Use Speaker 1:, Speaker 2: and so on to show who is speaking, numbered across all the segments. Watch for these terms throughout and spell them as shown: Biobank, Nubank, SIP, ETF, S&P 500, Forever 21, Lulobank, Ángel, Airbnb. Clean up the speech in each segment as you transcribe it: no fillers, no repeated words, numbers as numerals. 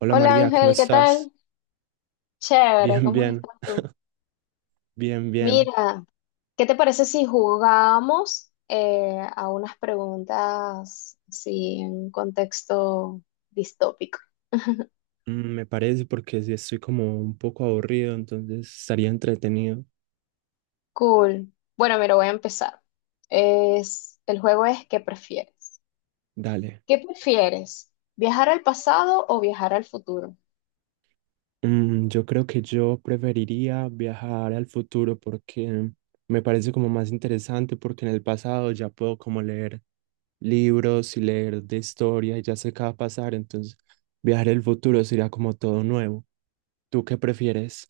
Speaker 1: Hola
Speaker 2: Hola
Speaker 1: María, ¿cómo
Speaker 2: Ángel, ¿qué
Speaker 1: estás?
Speaker 2: tal? Chévere,
Speaker 1: Bien,
Speaker 2: ¿cómo
Speaker 1: bien,
Speaker 2: estás tú?
Speaker 1: bien, bien.
Speaker 2: Mira, ¿qué te parece si jugamos a unas preguntas así en un contexto distópico?
Speaker 1: Me parece porque sí estoy como un poco aburrido, entonces estaría entretenido.
Speaker 2: Cool. Bueno, mira, voy a empezar. Es, el juego es ¿qué prefieres?
Speaker 1: Dale.
Speaker 2: ¿Qué prefieres? ¿Viajar al pasado o viajar al futuro?
Speaker 1: Yo creo que yo preferiría viajar al futuro porque me parece como más interesante porque en el pasado ya puedo como leer libros y leer de historia y ya sé qué va a pasar, entonces viajar al futuro sería como todo nuevo. ¿Tú qué prefieres?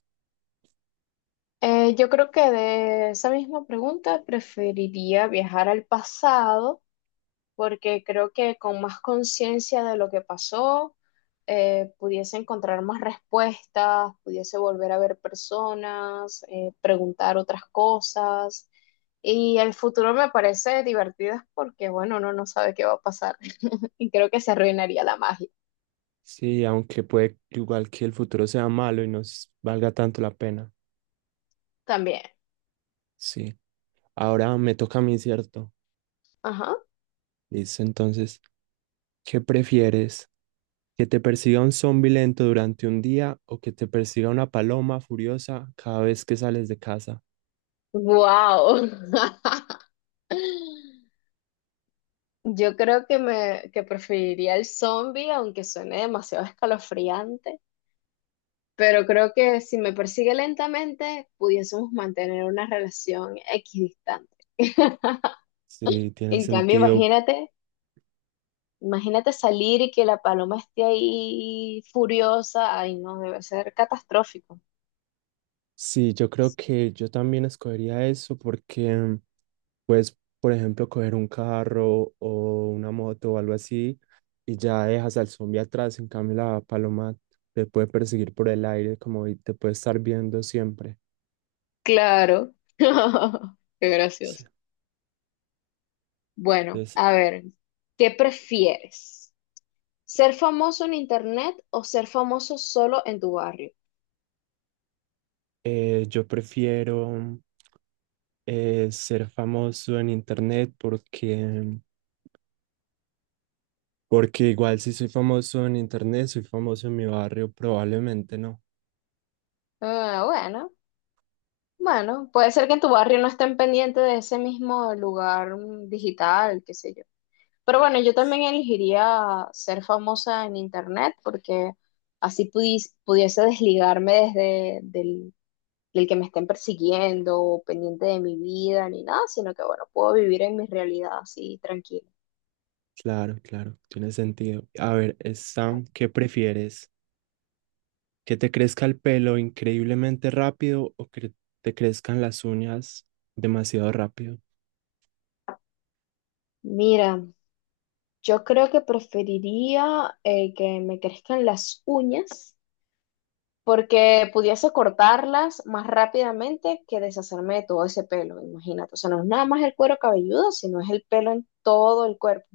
Speaker 2: Yo creo que de esa misma pregunta preferiría viajar al pasado porque creo que con más conciencia de lo que pasó, pudiese encontrar más respuestas, pudiese volver a ver personas, preguntar otras cosas. Y el futuro me parece divertido porque, bueno, uno no sabe qué va a pasar. Y creo que se arruinaría la magia
Speaker 1: Sí, aunque puede igual que el futuro sea malo y no s- valga tanto la pena.
Speaker 2: también.
Speaker 1: Sí. Ahora me toca a mí, ¿cierto?
Speaker 2: Ajá.
Speaker 1: Listo, entonces, ¿qué prefieres? ¿Que te persiga un zombi lento durante un día o que te persiga una paloma furiosa cada vez que sales de casa?
Speaker 2: Wow. Yo creo que me que preferiría el zombie, aunque suene demasiado escalofriante. Pero creo que si me persigue lentamente, pudiésemos mantener una relación equidistante.
Speaker 1: Sí, tiene
Speaker 2: En cambio,
Speaker 1: sentido.
Speaker 2: imagínate, imagínate salir y que la paloma esté ahí furiosa. Ay, no, debe ser catastrófico.
Speaker 1: Sí, yo creo que yo también escogería eso porque puedes, por ejemplo, coger un carro o una moto o algo así y ya dejas al zombi atrás. En cambio, la paloma te puede perseguir por el aire como y te puede estar viendo siempre.
Speaker 2: Claro. Qué
Speaker 1: Sí.
Speaker 2: gracioso. Bueno,
Speaker 1: Entonces,
Speaker 2: a ver, ¿qué prefieres? ¿Ser famoso en internet o ser famoso solo en tu barrio?
Speaker 1: Yo prefiero ser famoso en internet porque igual si soy famoso en internet, soy famoso en mi barrio, probablemente no.
Speaker 2: Ah, bueno, bueno, puede ser que en tu barrio no estén pendientes de ese mismo lugar digital, qué sé yo. Pero bueno, yo también elegiría ser famosa en internet porque así pudiese desligarme del que me estén persiguiendo o pendiente de mi vida ni nada, sino que bueno, puedo vivir en mi realidad así tranquila.
Speaker 1: Claro, claro, tiene sentido. A ver, Sam, ¿qué prefieres? ¿Que te crezca el pelo increíblemente rápido o que te crezcan las uñas demasiado rápido?
Speaker 2: Mira, yo creo que preferiría que me crezcan las uñas porque pudiese cortarlas más rápidamente que deshacerme de todo ese pelo, imagínate. O sea, no es nada más el cuero cabelludo, sino es el pelo en todo el cuerpo.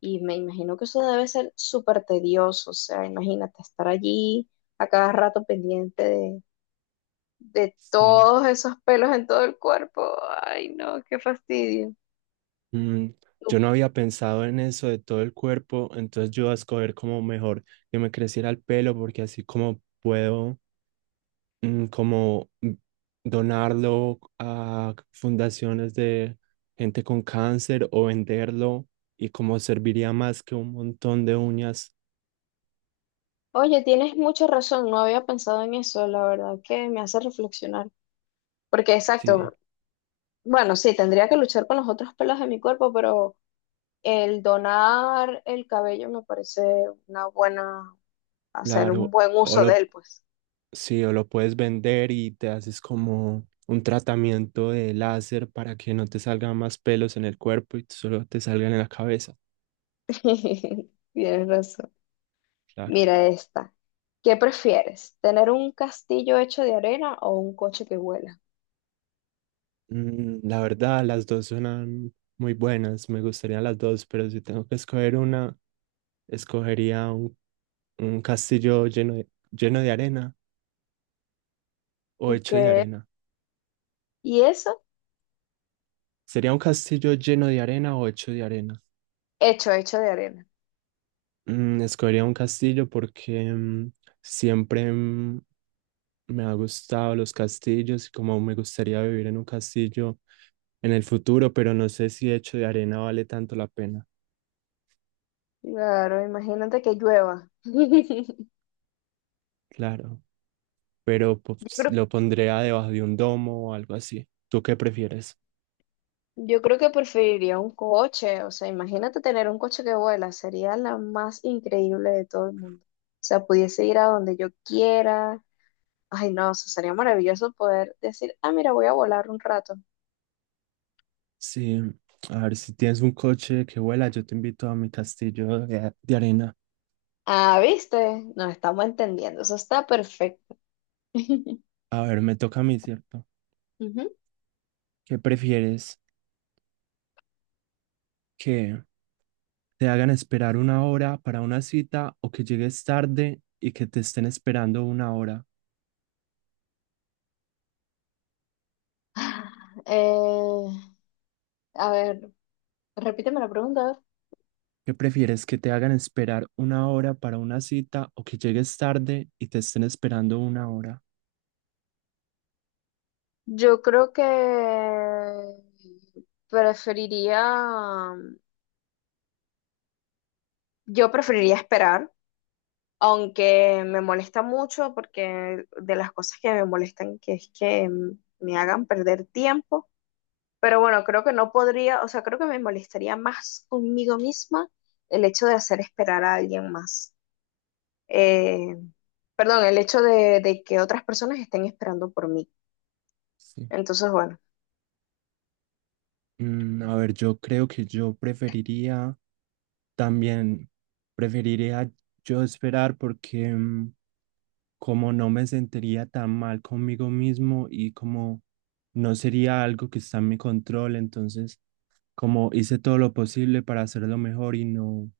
Speaker 2: Y me imagino que eso debe ser súper tedioso, o sea, imagínate estar allí a cada rato pendiente de
Speaker 1: Sí.
Speaker 2: todos esos pelos en todo el cuerpo. Ay, no, qué fastidio.
Speaker 1: Mm, yo
Speaker 2: Tú...
Speaker 1: no había pensado en eso de todo el cuerpo, entonces yo voy a escoger como mejor que me creciera el pelo porque así como puedo mm, como mm, donarlo a fundaciones de gente con cáncer o venderlo y como serviría más que un montón de uñas.
Speaker 2: Oye, tienes mucha razón, no había pensado en eso, la verdad que me hace reflexionar. Porque
Speaker 1: Sí,
Speaker 2: exacto, bueno, sí, tendría que luchar con los otros pelos de mi cuerpo, pero... El donar el cabello me parece una buena, hacer un
Speaker 1: claro.
Speaker 2: buen
Speaker 1: O
Speaker 2: uso de
Speaker 1: lo,
Speaker 2: él, pues.
Speaker 1: sí, o lo puedes vender y te haces como un tratamiento de láser para que no te salgan más pelos en el cuerpo y solo te salgan en la cabeza.
Speaker 2: Tienes razón.
Speaker 1: Claro.
Speaker 2: Mira esta. ¿Qué prefieres? ¿Tener un castillo hecho de arena o un coche que vuela?
Speaker 1: La verdad, las dos suenan muy buenas, me gustarían las dos, pero si tengo que escoger una, escogería un castillo lleno de arena o hecho de
Speaker 2: ¿Qué?
Speaker 1: arena.
Speaker 2: ¿Y eso?
Speaker 1: ¿Sería un castillo lleno de arena o hecho de arena?
Speaker 2: Hecho, hecho de arena.
Speaker 1: Escogería un castillo porque siempre mm, me ha gustado los castillos y como me gustaría vivir en un castillo en el futuro, pero no sé si hecho de arena vale tanto la pena.
Speaker 2: Claro, imagínate que llueva.
Speaker 1: Claro, pero
Speaker 2: Yo
Speaker 1: pues,
Speaker 2: creo,
Speaker 1: lo pondría debajo de un domo o algo así. ¿Tú qué prefieres?
Speaker 2: yo creo que preferiría un coche. O sea, imagínate tener un coche que vuela. Sería la más increíble de todo el mundo. O sea, pudiese ir a donde yo quiera. Ay, no, eso sería maravilloso poder decir, ah, mira, voy a volar un rato.
Speaker 1: Sí, a ver, si tienes un coche que vuela, yo te invito a mi castillo de arena.
Speaker 2: Ah, viste, nos estamos entendiendo, eso está perfecto.
Speaker 1: A ver, me toca a mí, ¿cierto?
Speaker 2: Ujú.
Speaker 1: ¿Qué prefieres? ¿Que te hagan esperar una hora para una cita o que llegues tarde y que te estén esperando una hora?
Speaker 2: Eh, a ver, repíteme la pregunta. A ver.
Speaker 1: ¿Qué prefieres? ¿Que te hagan esperar una hora para una cita o que llegues tarde y te estén esperando una hora?
Speaker 2: Yo creo que preferiría, yo preferiría esperar, aunque me molesta mucho porque de las cosas que me molestan que es que me hagan perder tiempo. Pero bueno, creo que no podría, o sea, creo que me molestaría más conmigo misma el hecho de hacer esperar a alguien más. Eh, perdón, el hecho de que otras personas estén esperando por mí.
Speaker 1: Sí.
Speaker 2: Entonces, bueno.
Speaker 1: A ver, yo creo que yo también, preferiría yo esperar porque... como no me sentiría tan mal conmigo mismo y como no sería algo que está en mi control, entonces como hice todo lo posible para hacerlo mejor y no,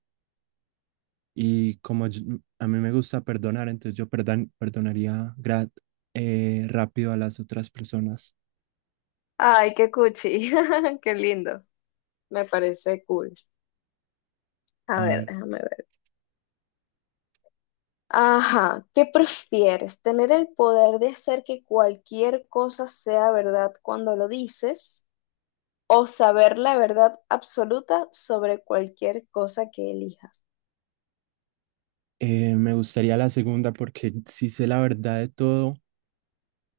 Speaker 1: y a mí me gusta perdonar, entonces yo perdan perdonaría rápido a las otras personas.
Speaker 2: Ay, qué cuchi, qué lindo. Me parece cool. A
Speaker 1: A
Speaker 2: ver,
Speaker 1: ver,
Speaker 2: déjame ver. Ajá, ¿qué prefieres? ¿Tener el poder de hacer que cualquier cosa sea verdad cuando lo dices o saber la verdad absoluta sobre cualquier cosa que elijas?
Speaker 1: me gustaría la segunda porque si sé la verdad de todo,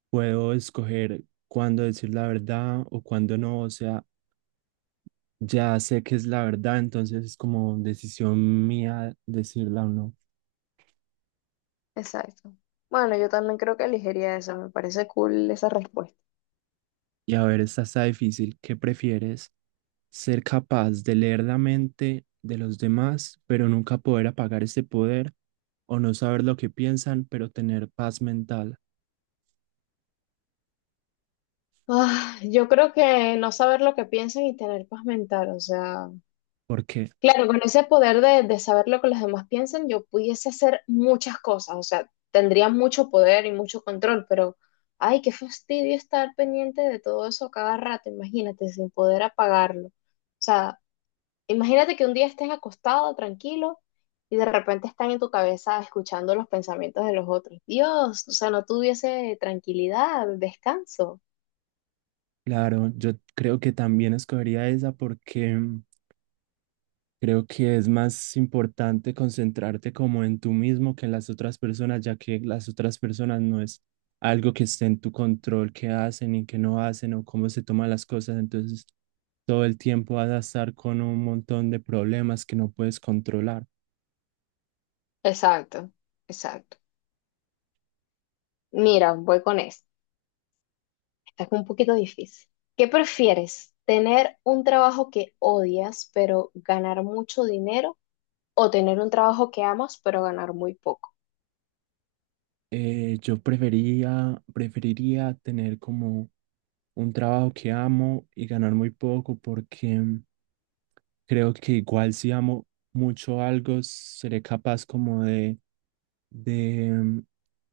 Speaker 1: puedo escoger cuándo decir la verdad o cuándo no, o sea, ya sé que es la verdad, entonces es como decisión mía decirla o no.
Speaker 2: Exacto. Bueno, yo también creo que elegiría eso, me parece cool esa respuesta.
Speaker 1: Y a ver, esta está difícil. ¿Qué prefieres? ¿Ser capaz de leer la mente de los demás, pero nunca poder apagar ese poder? ¿O no saber lo que piensan, pero tener paz mental?
Speaker 2: Ah, yo creo que no saber lo que piensan y tener paz mental, o sea,
Speaker 1: Porque,
Speaker 2: claro, con ese poder de saber lo que los demás piensan, yo pudiese hacer muchas cosas, o sea, tendría mucho poder y mucho control, pero, ay, qué fastidio estar pendiente de todo eso a cada rato, imagínate, sin poder apagarlo. O sea, imagínate que un día estés acostado, tranquilo, y de repente están en tu cabeza escuchando los pensamientos de los otros. Dios, o sea, no tuviese tranquilidad, descanso.
Speaker 1: claro, yo creo que también escogería esa porque creo que es más importante concentrarte como en tú mismo que en las otras personas, ya que las otras personas no es algo que esté en tu control, qué hacen y qué no hacen o cómo se toman las cosas. Entonces, todo el tiempo vas a estar con un montón de problemas que no puedes controlar.
Speaker 2: Exacto, exacto. Mira, voy con esto. Esta es un poquito difícil. ¿Qué prefieres? ¿Tener un trabajo que odias pero ganar mucho dinero o tener un trabajo que amas pero ganar muy poco?
Speaker 1: Preferiría tener como un trabajo que amo y ganar muy poco porque creo que igual si amo mucho algo, seré capaz como de, mm,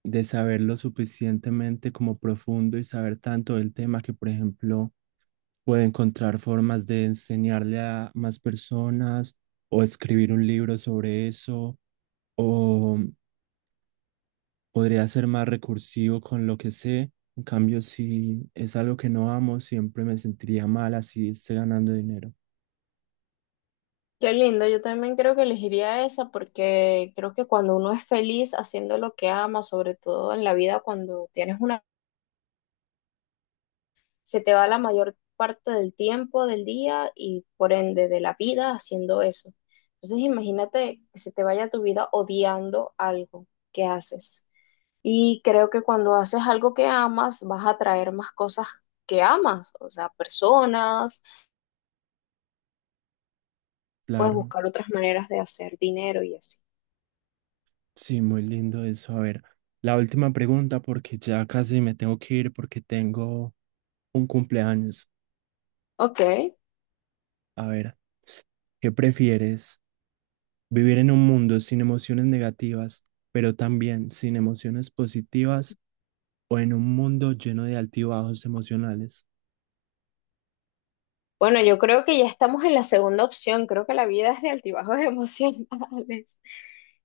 Speaker 1: de saberlo suficientemente como profundo y saber tanto del tema que, por ejemplo, puedo encontrar formas de enseñarle a más personas o escribir un libro sobre eso o podría ser más recursivo con lo que sé. En cambio, si es algo que no amo, siempre me sentiría mal así esté ganando dinero.
Speaker 2: Qué lindo, yo también creo que elegiría esa porque creo que cuando uno es feliz haciendo lo que ama, sobre todo en la vida cuando tienes una, se te va la mayor parte del tiempo del día y por ende de la vida haciendo eso. Entonces imagínate que se te vaya tu vida odiando algo que haces. Y creo que cuando haces algo que amas, vas a atraer más cosas que amas, o sea, personas, puedes
Speaker 1: Claro.
Speaker 2: buscar otras maneras de hacer dinero y así.
Speaker 1: Sí, muy lindo eso. A ver, la última pregunta porque ya casi me tengo que ir porque tengo un cumpleaños.
Speaker 2: Ok.
Speaker 1: A ver, ¿qué prefieres? ¿Vivir en un mundo sin emociones negativas, pero también sin emociones positivas o en un mundo lleno de altibajos emocionales?
Speaker 2: Bueno, yo creo que ya estamos en la segunda opción. Creo que la vida es de altibajos emocionales.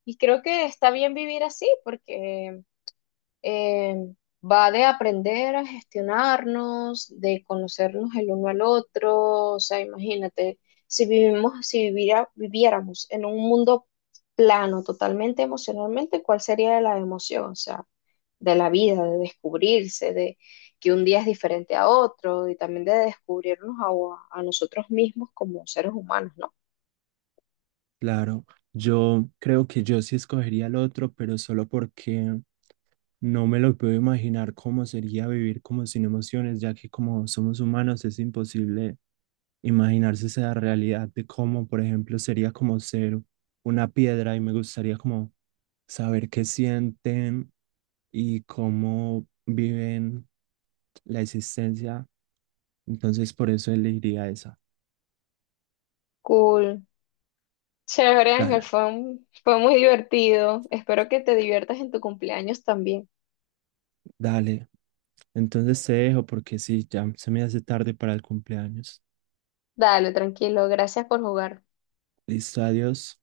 Speaker 2: Y creo que está bien vivir así, porque eh, va de aprender a gestionarnos, de conocernos el uno al otro, o sea, imagínate, si vivimos, si viviera- viviéramos en un mundo plano, totalmente emocionalmente, ¿cuál sería la emoción? O sea, de la vida, de descubrirse, de que un día es diferente a otro y también de descubrirnos a nosotros mismos como seres humanos, ¿no?
Speaker 1: Claro, yo creo que yo sí escogería el otro, pero solo porque no me lo puedo imaginar cómo sería vivir como sin emociones, ya que como somos humanos es imposible imaginarse esa realidad de cómo, por ejemplo, sería como ser una piedra y me gustaría como saber qué sienten y cómo viven la existencia. Entonces, por eso elegiría esa.
Speaker 2: Cool. Chévere, Ángel,
Speaker 1: Dale,
Speaker 2: fue muy divertido. Espero que te diviertas en tu cumpleaños también.
Speaker 1: dale. Entonces te dejo porque sí, ya se me hace tarde para el cumpleaños.
Speaker 2: Dale, tranquilo. Gracias por jugar.
Speaker 1: Listo, adiós.